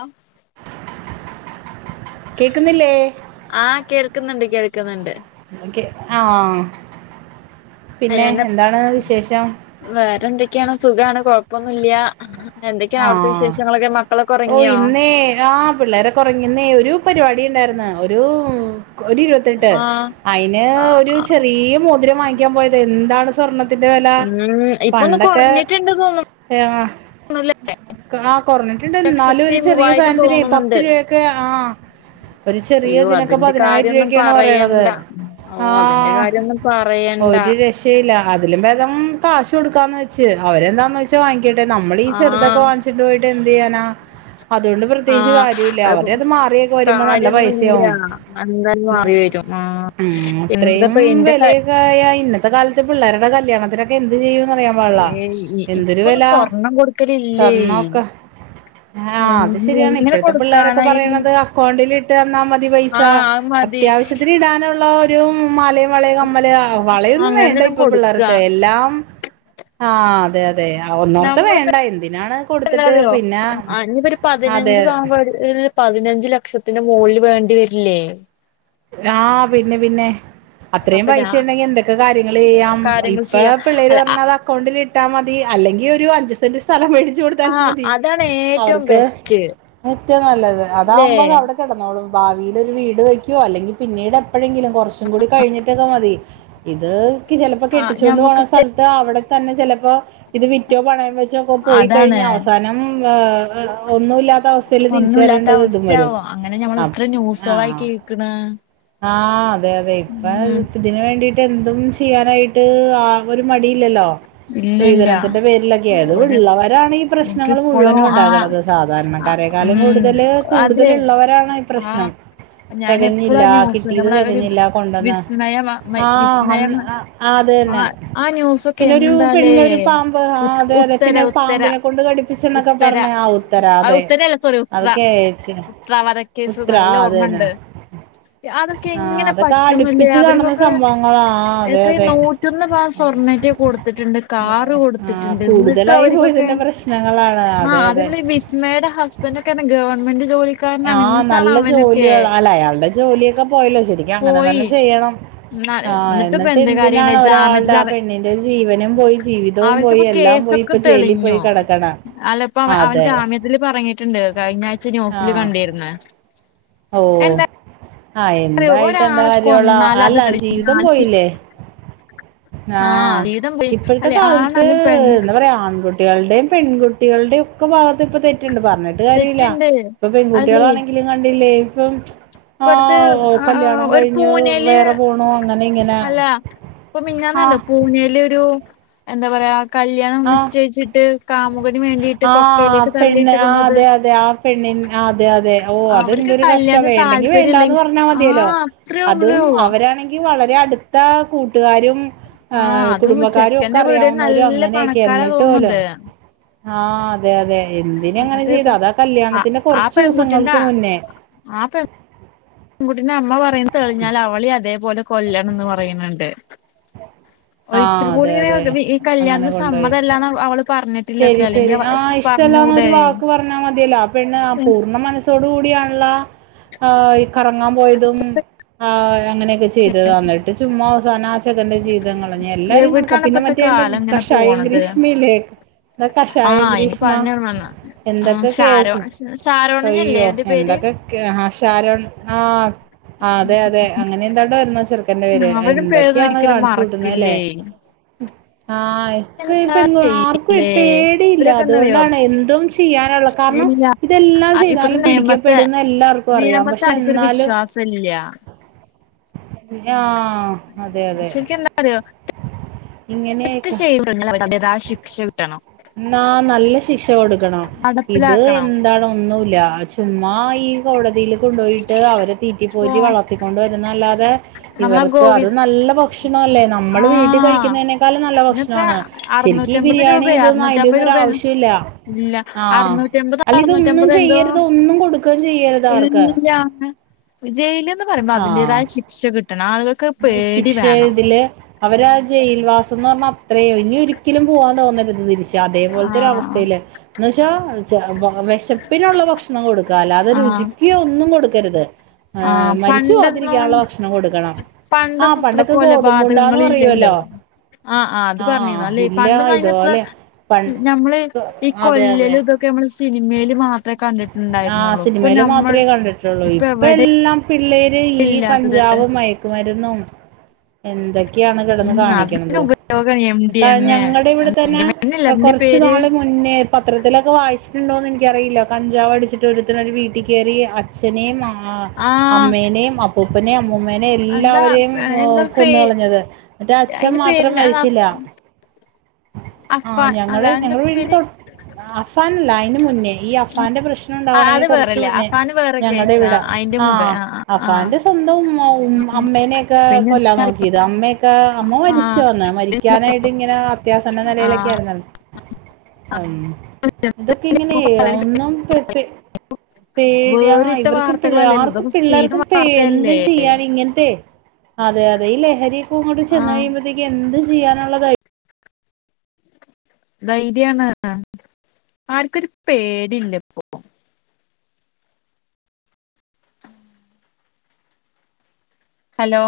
ആ കേക്ക്ന്നില്ലേ? ആഹ കേൾക്ക്ന്നുണ്ട് കേൾക്ക്ന്നണ്ട്. ആഹ് പിന്നെ ഞാന് എന്താണ് വിശേഷം? വേറെ എന്തൊക്കെയാണ് സുഖാണ് കൊഴപ്പൊന്നുംല്ല എന്തൊക്കെയാ ആ അവിടത്തെ വിശേഷങ്ങളൊക്കെ മക്കളൊക്കെ ഒറങ്ങിയോ ഏ ആഹ് പിള്ളേര ക്കോറങ്ങിന്നേ ഒരു പരിപാടി ഇണ്ടായിർന്ന് ഒരു ഒരു ഇരുപത്തട്ട് ആഹ് അയ്ന് ഒരു ചെറിയ മോതിരം വാങ്ങിക്കാൻ പോയത് എന്താണ് സ്വർണ്ണത്തിന്റെ വെല ഉം ഇപ്പൊന്ന് കൊറഞ്ഞിട്ടുണ്ട് തോന്നുന്നു അഹ് ആഹ് കൊറഞ്ഞിട്ടുണ്ട് എന്നാലും ലക്ഷത്തി ഒരു ചെറിയ മൂവായിരം സാധനത്തിന് പത്ത് തോന്നുന്നുണ്ട് രൂപയൊക്കെ ആഹ് ഒരു അയ്യോ ചെറിയതിനൊക്കെ അതിന്റെ പതിനായിരം കാര്യൊന്നും രൂപക്കാണ് പറയണത് പറയണ്ട ഓ അതിന്റെ ആഹ് കാര്യൊന്നും പറയണ്ട ഒരു രക്ഷ ല്ല അതിലും ബേദം കാശ് കൊടുക്കാന്ന് വെച്ച് അവരെന്താന്ന് വെച്ചാൽ വാങ്ങിക്കട്ടെ നമ്മൾ ദീ ചെറുതൊക്കേ ആഹ് വാങ്ങിചിട്ട് പോയി്ട്ട് എന്ത്ചെയ്യാനാ അതുകൊണ്ട് പ്രത്യേകിച്ച് കാര്യല്ല്യ അവര അത് മാറിയൊക്കെ വരുമ്പോ നല്ല കാര്യൊന്നുല്ല പൈസയാവും എന്തായാലും മാറി വരും ആഹ് ഉം ഇത്രയും എന്താപ്പ എന്റെ വില ക ഇന്നത്തെ കാലത്ത് പിള്ളേരുടെ കല്യാണത്തിനൊക്കെ എന്ത് ചെയ്യുന്നു ഏ ഇപ്പൊന്ന സ്വർണം കൊടുക്കലല്ലേ സ്വർണ്ണൊക്കെ ആഹ് അത് ശരിയാണ് ഇപ്പോഴത്തെ പിള്ളോരൊക്കെ ഈ പറയണത് അക്കൗണ്ടിൽിട്ട് തന്നാൽ മതി പൈസ ആഹ് അത് മതി അത്യാവശ്യത്തിന് ഇടാനുള്ള മല വള കമ്മല് വളയൊന്നും അങ്ങനെ വേണ്ട എന്തെലും ഇപ്പൊ കൊടുക്ക പിള്ളേർക്ക് എല്ലാം ആഹ് അതെ അതെ ഒന്നോർത്ത വേണ്ട എന്തി അല്ലാതെയോ അന്ന് പിന്നെ ഒരു അതെ പതിനഞ്ച് പവൻ പതിനഞ്ച് ലക്ഷത്തിന്റെ മോളിൽ വേണ്ടി വരില്ലേ ആഹ് പിന്നെ പിന്നെ അത്രയും അപ്പൊ പൈസ ഞാൻ ഉണ്ടെങ്കി എന്തൊക്കെ കാര്യങ്ങൾ ചെയ്യാം കാര്യങ്ങൾ ഇപ്പ ചെയ്യാ പിള്ളേര് അല്ല പറഞ്ഞത അക്കൗണ്ടിൽ ഇട്ടാ മതി അല്ലെങ്കിൽ ഒരു അഞ്ച് സെന്റ് സ്ഥലം മേടി ചോട്താലും ആഹ് മതി അതാണ് ഏറ്റവും അവർക്ക് ബെസ്റ്റ് ഏറ്റവും നല്ലത് ല്ലേ അതാവുമ്പോ അവടെ ന്നൂളും ഭാവിൽ ഒരു വീട് വെ ോ അല്ലെങ്കിൽ പിന്നീട് എപ്പോഴെങ്കിലും കുറച്ചും കൂടി കഴിഞ്ഞിട്ടൊക്കെ മതി ഇത് ചിലപ്പോ ആഹ് കെട്ടിച്ചുകൊണ്ട് പോണ ഞമ്മക്ക് ശ- സ്ഥലത്ത് അവിടെ തന്നെ ചെലപ്പോ ഇത് വിറ്റോ പണയം വെച്ചോക്കെ- പോയി അതാണ് കഴിഞ്ഞ അവസാനം ഒന്നു ഇല്ലാത്ത അവസ്ഥൽ തിരിച്ച ഒന്നുല്ലാത്ത വരേണ്ടത് ഇതും വരും അവസ്ഥയാവും അങ്ങനെ ഞമ്മൾ ആഹ് എത്ര ന്യൂസുകളായി ആഹ് കേൾക്കണ ആഹ് അതെ അതെ ഇപ്പ അതിന് വേണ്ടിട്ട് എന്തും ചെയ്യാനായിട്ട് ആ ഒരു മടിയില്ലല്ലോ ഇല്ലില്ല സ്ത്രീധനത്തിന്റെ പേരിലൊക്കെ ആത് ഒരു ഉള്ളവരാണ് ഈ പ്രശ്നങ്ങൾ എനിക്കിപ്പോളും മുഴുവനും ആ ഉണ്ടാകുന്നത് ആ സാധാരണക്കാരേക്കാള് ഉം കൂടുതല് കൂടുതലുള്ളവരാണ് ഈ പ്രശ്നം ഞാന തികഞ്ഞില്ല എപ്പോളാ ന്യൂ കിട്ടിയത് ന തികഞ്ഞില്ല കൊണ്ടന്ന് ആഹ് വിസ്മയസ്മയ അന്ന് ആഹ് അത് തന്നെ ആ ന്യൂെസ് ക്ക പിന്നെ ഒരു എന്താലേ പെണ്ണിനെ ഒരു പാമ്പ് ഉ ആഹ് അതെ അതെ ഉത്തര പിന്നെ ഉത്തര പാമ്പിനെ കൊണ്ട് കടിപ്പിച്ചെന്നൊക്കെ ഉത്തര പറഞ്ഞ ആ ഉത്തര ആ അതെ ഉത്തരയല്ല സോറി ഉത്ര അത് കേച്ച ഉത്ര വധ ക്കേസ് ഉത്തര നല്ല ആ അത് തന്നെ ഓർമ്മുണ്ട് അതൊക്കെ ആഹ് എങ്ങനെ അതൊക്കെ പറ്റുന്നില്ലേ അടുപ്പിച്ച് നടന്ന അവർക്കൊക്കെ സംഭവങ്ങളാ ആഹ് അതെ എത്രയും അതെ നൂറ്റൊന്ന് പാ സ്വർണട്ട് കൊടുത്തിട്ടുണ്ട് കാറ് ആഹ് കൊടുത്തിട്ടുണ്ട് എന്നിട്ടും കൂടുതലായി അവർക്കൊക്കെ പോയതിന്റെ പ്രശ്നങ്ങളാണ് ആ അതെ ആദ്യ അതെ മേടെ ഹസ്ബൻണ്ട് ക്കെ ഗവൻമെന്റ് ജോളി ആഹ് നല്ല ജോലിയ അല്ല അയാളുടെ ജോലിയൊക്കെ പോയില്ലോ ശെരിക്കും അങ്ങനെ പോയി തന്നെ ചെയ്യണം ന്ന ആഹ് എന്നിട്ടിപ്പ എന്നിട്ട് എന്ത് കാര്യണ്ട് എന്തിനാണ് ഒരാളുടെ ജാമ്യത്തിൽ ആ അറ പെണ്ണിന്റെ ജീവനും പോയി ജീവിതവും പോയി അവർക്കിപ്പോ എല്ലാം പോയി കേസൊക്കെ ഇപ്പൊ ജയിലിൽ പോയി തെളിഞ്ഞോ കിടക്കണ അല്ലപ്പോ അവൻ അതെ ജാമ്യത്തി ഇറങ്ങിട്ടുണ്ട് കഴിഞ്ഞ ന്യൂസില് ആഹ് കണ്ടിരുന്നേ ഓ ആഹ് എന്തായിട്ട് എന്താ ഒരാളെ കാര്യള്ള കൊന്നാൽ അത് അല്ല ജീവിതം തെളിഞ്ഞാൽ പോയില്ലേ ആഹ് ജീവിതം പോയി ഇപ്പോഴത്തെ അല്ലെ കാലത്ത് ആണായാലും പെണ്ണ് എന്താ പറയാ ആൺകുട്ടികളുടെ പെൺകുട്ടികളുടെ ഒക്കെ ഭാഗത്ത് ഇപ്പൊ തെറ്റുണ്ട് പറഞ്ഞിട്ട് കാര്യമല്ല തെറ്റുണ്ട് ഇപ്പൊ അല്ലേ പെൺകുട്ടികളാണെങ്കിലിൽ ല്ലേ ഇപ്പം ആ ഇപ്പടുത്ത് ആ കല്യാണം ഒരു കഴിഞ്ഞ് പൂനെല് വേറെ പോണു അങ്ങനെ ഇങ്ങനെ ഇപ്പം മിനിഞ്ഞാനണ്ടോ ആഹ് പൂനെയില ഒരു എന്താ പറയാ കല്യാണം ആഹ് നിശ്ചയിച്ചിട്ട് കാമുകന് വേണ്ടി ആഹ് പെണ് ആ അതെ അതെ ആ പെണ്ണിൻ അതെ അതെ ഓ അവർക്ക് അതെന്തൊരു കഷ്ട്ട കല്യാണത്തിന് വേണ്ടെങ്കി താല്പര്യം വേണ്ടാന്ന് ഇല്ലെങ്കി പറഞ്ഞാൽ മതിയല്ലോ ആഹ് അത്രേ ഉള്ളൂ അതും അവരാണെങ്കി വളരെ അടുത്ത കൂട്ടുകാരും ആ ആഹ് അതും കുടുംബക്കാരും ഒക്കെ ചെക്കന്റെ വീട് അറിയാവുന്നവരും നല്ല അങ്ങനെയൊക്കെ പണക്കാരാ എന്നിട്ട് പോലോ തോന്നുന്നുണ്ട് ആഹ അതെ അതെ എന്തിന അങ്ങനെ എന്നിട്ട് ചെയ്ത ഇപ്പ അതാ ആഹ് കല്യാണത്തിന്റെ ആ കൊറച്ച് പെൺകുട്ടിന്റെ ദിവസങ്ങൾക്ക് മുന്നേ കുട്ടിന്റെ അമ്മ പറയണ് തെളിഞ്ഞാൽ അവളി അതേപോലെ കൊല്ലണംന്ന് പറയുണ് ണ്ട് ഒരു ആഹ് ഇത്തിരി അതെ അതെ പോലുംവി ഈ കല്യാണതന് അങ്ങനെ കൊണ്ടോയി സമ്മതല്ലാന്ന് അവ അവള് പറഞ്ഞിട്ടില്ലത്രേ അല്ലെങ്കി.. പറഞ്ഞൂടെ ഇഷ്ടല്ലാന്നൊരു വാക്ക് പറഞമതിയല്ലോ പെണ്ണ് ആ പൂർണ്ണ മനസ്സ്.. ഇഷ്ട്ടതോട് കൂടിയണള്ള ആ ഇ കറങ്ങാൻ പോയതുംആ അങ്ങനെയൊക്കെചെയ്.. ചെയ്തതാ ന്നിട്ട് ചുമ്മാ അവസാനാ ആചെക്കന്റെ. ജീ.. അം കഞ്ഞ എല്ലാരും എവിടക്കാണ് കണക്കാം പിന്നെ ഇപ്പത്തെ മറ്റേ എന്താ കാലം ഇങ്ങനെ കഷായം പോണത് ഗ്രീഷ്മയില്ലേ എ കഷായം ആഹ് ഇനി ഗ്രീഷ്മ പറഞ്ഞോർമ്മവന്ന് ഉം എന്തൊക്കെ ഷാരോ കേസ് ഷാരോണിഞ്ഞല്ലേ അയ്യോ അവന്റെ പേര് എന്തൊക്കെ.. ഷാരോൺ ആ ആ അതെ അതെ അങ്ങനെ എന്താണ്ടോരുന്നൊ ആ ചെർ.. ന്തവേര് ആഹ് അവരുടെ പേരൊന്നും എന്തൊക്കെയാണ് ഒരിക്കലും കാണിച്ചു കൂട്ടുന്നല്ലേ.. മറക്കില്ലേ ആഹ് പി എന്താ പെ ആർക്കും ചെയ്യില്ലേ പേടിയില്ല ഇവരൊക്കെ എന്താറിയോ അതുകൊണ്ടാണെ എന്തും ചെയ്യാനള്ള കാർണം.. ഇല്ല ഇതെല്ലാം ഇപ്പത്തെ ചെയ്താലും നിയമത്തെ പിടിക്കപ്പെടുന്നെല്ലർക്കു അറിയാം നിയമത്തെ പഷെ ആർക്കും ഒരു എന്നാലു.. വിശ്വാസം ഇല്ല [inaudible] ഞാഹ, അതെ. അതെ.. ശരിക്കന്താറിയോ.. ഇങ്ങനെയിക്ക ഞ്ഞേ അവ അതിന്റെതാ ശിക്ഷ കിട്ടണം. ന്ന നല്ല ശിഷ കൊടുക്കണം ഇത് നടപ്പിലാക്കണം എന്തണ് ഒന്നുല്ല ആജ് സുമ്മാ ഈ കോടതില്. കൊണ്ടുയിട്ട് അവരെ തീറ്റി ഓ പോറ്റി വളർത്തിക്കൊണ്ട് വരുന്നല്ലാതെ നമ്മളെ ഇവർക്ക് ഗോവി അത് നല്ല പൊ ക്ഷണല്ലേ നമ്മൾ വീട്ടിൽ ആഹ് കഴിക്കുന്നതിനേക്കാളും നല്ല പിന്നെത്ര ഭക്ഷണാണ് ശരിക് ഈ അറുന്നൂറ്റമ്പത് ബിരിയാണി. രൂപയോ അ അറുന്നൂറ്റമ്പത് അന്നും ഒരു രൂപേന്ന് ആവശ്യമില്ല ഇല്ല ആഹ് ആ അറുന്നൂറ്റമ്പത് അല്ല ഇതൊന്നും അറുന്നൂറ്റമ്പത് എന്തോ ചെയ്യരുത് ഒന്നും കൊടുക്കയും ചെയ്യരുത് അർക്ക്.. യാം ജയിലിന്ന് പറയുമ്പോ അതിന്റേതായ ശിക്ഷ കിട്ടണം ആളുകൾക്. ആയ് ശിക്ഷേ ഇതില്. അവരാ ജയിൽവാസം ന്ന് പറഞ്ഞാ അത്രേ ഇനി ഒരിക്കലും പോവാൻ തോന്നരുത് തിരിച്ച്. ആഹ് അതേപോലത്തോരഅവസ്തേയില്. എന്ന് വെച്ചാ ചെ വ വശപ്പിനുള്ള ഭക്ഷണം കൊടുക്ക അല്ലാതെ ആഹ് രുചികി ഒന്നും കൊടുക്കരുത്. ഏഹ് ആഹ് മരിച്ചു പണ്ടോന്ന. പോവാതിരിക്കാനുള്ള ഭക്ഷണം കൊടുക്കണം ആഹ് പണ്ടെന്ന് ഇത്രക്കലെ പണ്ടൊക്കെ ഗോതമ്പുണ്ടാന്ന് കൊലപകങ്ങള് ഇല്ലല്ലോ. പറയുവല്ലോ ആഹ് ആ്അത് പറഞ്ഞിന്നു ആഹ് അല്ലേ ഇല്ല പണ്ടന്നൊയിത. ഇതുപോലെ പൺ ഞമ്മള് ഈ അതെ അതെ കൊല്ലല് ഇതൊക്കെ.. ക്കെ മ്മള് സിനിമേല് മാ.. ആ സിനിമേല് മാത്രേ കണ്ടിട്ടൊള്ളു ഇപ്പൊ ഇപ്പ എവിടെ എല്ലാം. പിള്ളേര് ഈ ഇല്ലാത്തത് കഞ്ചാവും മയക്കുമരുന്നും എന്ത ക്യാണ് കെടന്ന് ഉം അതിന്റെ കാണികണത് ഉപയോഗം എം ഡി എം കഴിഞ എ ഞങ്ങള്ടെ ഇവിടെ എം തന്നെ ഡി എം എ അല്ല അതിന്റെ കൊറച് പേര് നാള് മുന്നേ.. പത്രത്തിലൊക്കെ വായിച്ചിട്ടുണ്ടോ എനിക്കറിയില്ല കഞ്ചാവ്ടിച്ചി ഒരരുതര് വീട്ടിൽ കേറി അച്ഛനേം ആ ആഹ് അമ്മേനേം ആപ്പ് ഉപ്പനേ അമ്മൂമ്മനെ എന്താ എല്ലാവരെയും എന്താ പേ കൊന്നുകളഞ്ഞത്.. ട്ട് അച്ഛൻ അയിന്റെ മാത്രം പേരിന് മരിച്ചില.. ആ അഫാൻ അല്ല ഞങ്ങള് എന്താ ഞങ്ങളെ പേര് വീടിന്റെതോ അഫാൻ അല്ല. ഇതിന്ന് മുന്നേ ഈ അഫാന്റെ പ്രശ്നം ആഹ് ഉണ്ടാവണെന് അത് കൊറച്ച് വേറെല്ലേ മുന്നേ അഫാന് വേറെ ഞങ്ങടെ കേസാ ഇവിടെ അയിന്റെ മുമ്പേ ആഹ് ആഹ് അഫാന്റെ സ്വന്തം ഉമ് ഉമ്മ അമ്മേനൊക്കെ പിന്നെ കൊല്ലാ നോക്കിയത് അമ്മയൊക്കെ.. അമ്മ ആഹ് മരിചചൊന്ന് മരിക്കാന. ട്ടി ഇങ്ങനെ അത്യാസ നിലയിലൊക്കെ ആഹ് ആയിര്ന്ന്. പ്പഇങ്ങനെ ഇപ്പൊ പലരും ഒന്നും പെട് പെ പേടിവണ് വേറിട്ട ഇവർക് വാർത്തകളല്ലല്ലോ പിള്ളേർക്ക് ഇതൊക്കെ പിള്ളേർക്ക് സ്ഥിരം ഉം എന്തും വാർത്തയല്ലേ ചെയ്യാനെ ഇങ്ങൻത്തെ അതെ അതെ ഈ ലഹരിക്കെ ഇങ്ങോട്ട് ചെന്ന് ആഹ് കഴുമ്പഴത്തേക്കും എന്ത് ചെയ്യാനുള്ള ധൈ ധൈര്യാണ് ആഹ് ആർക്കൊരു പേടില്ല ഇപ്പോ ഹലോ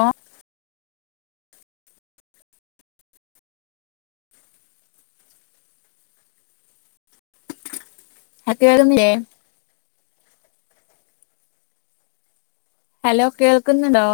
ഹതെ. കേളുന്നില്ലേ? ഹലോ, കേൾക്കുന്നുടോ?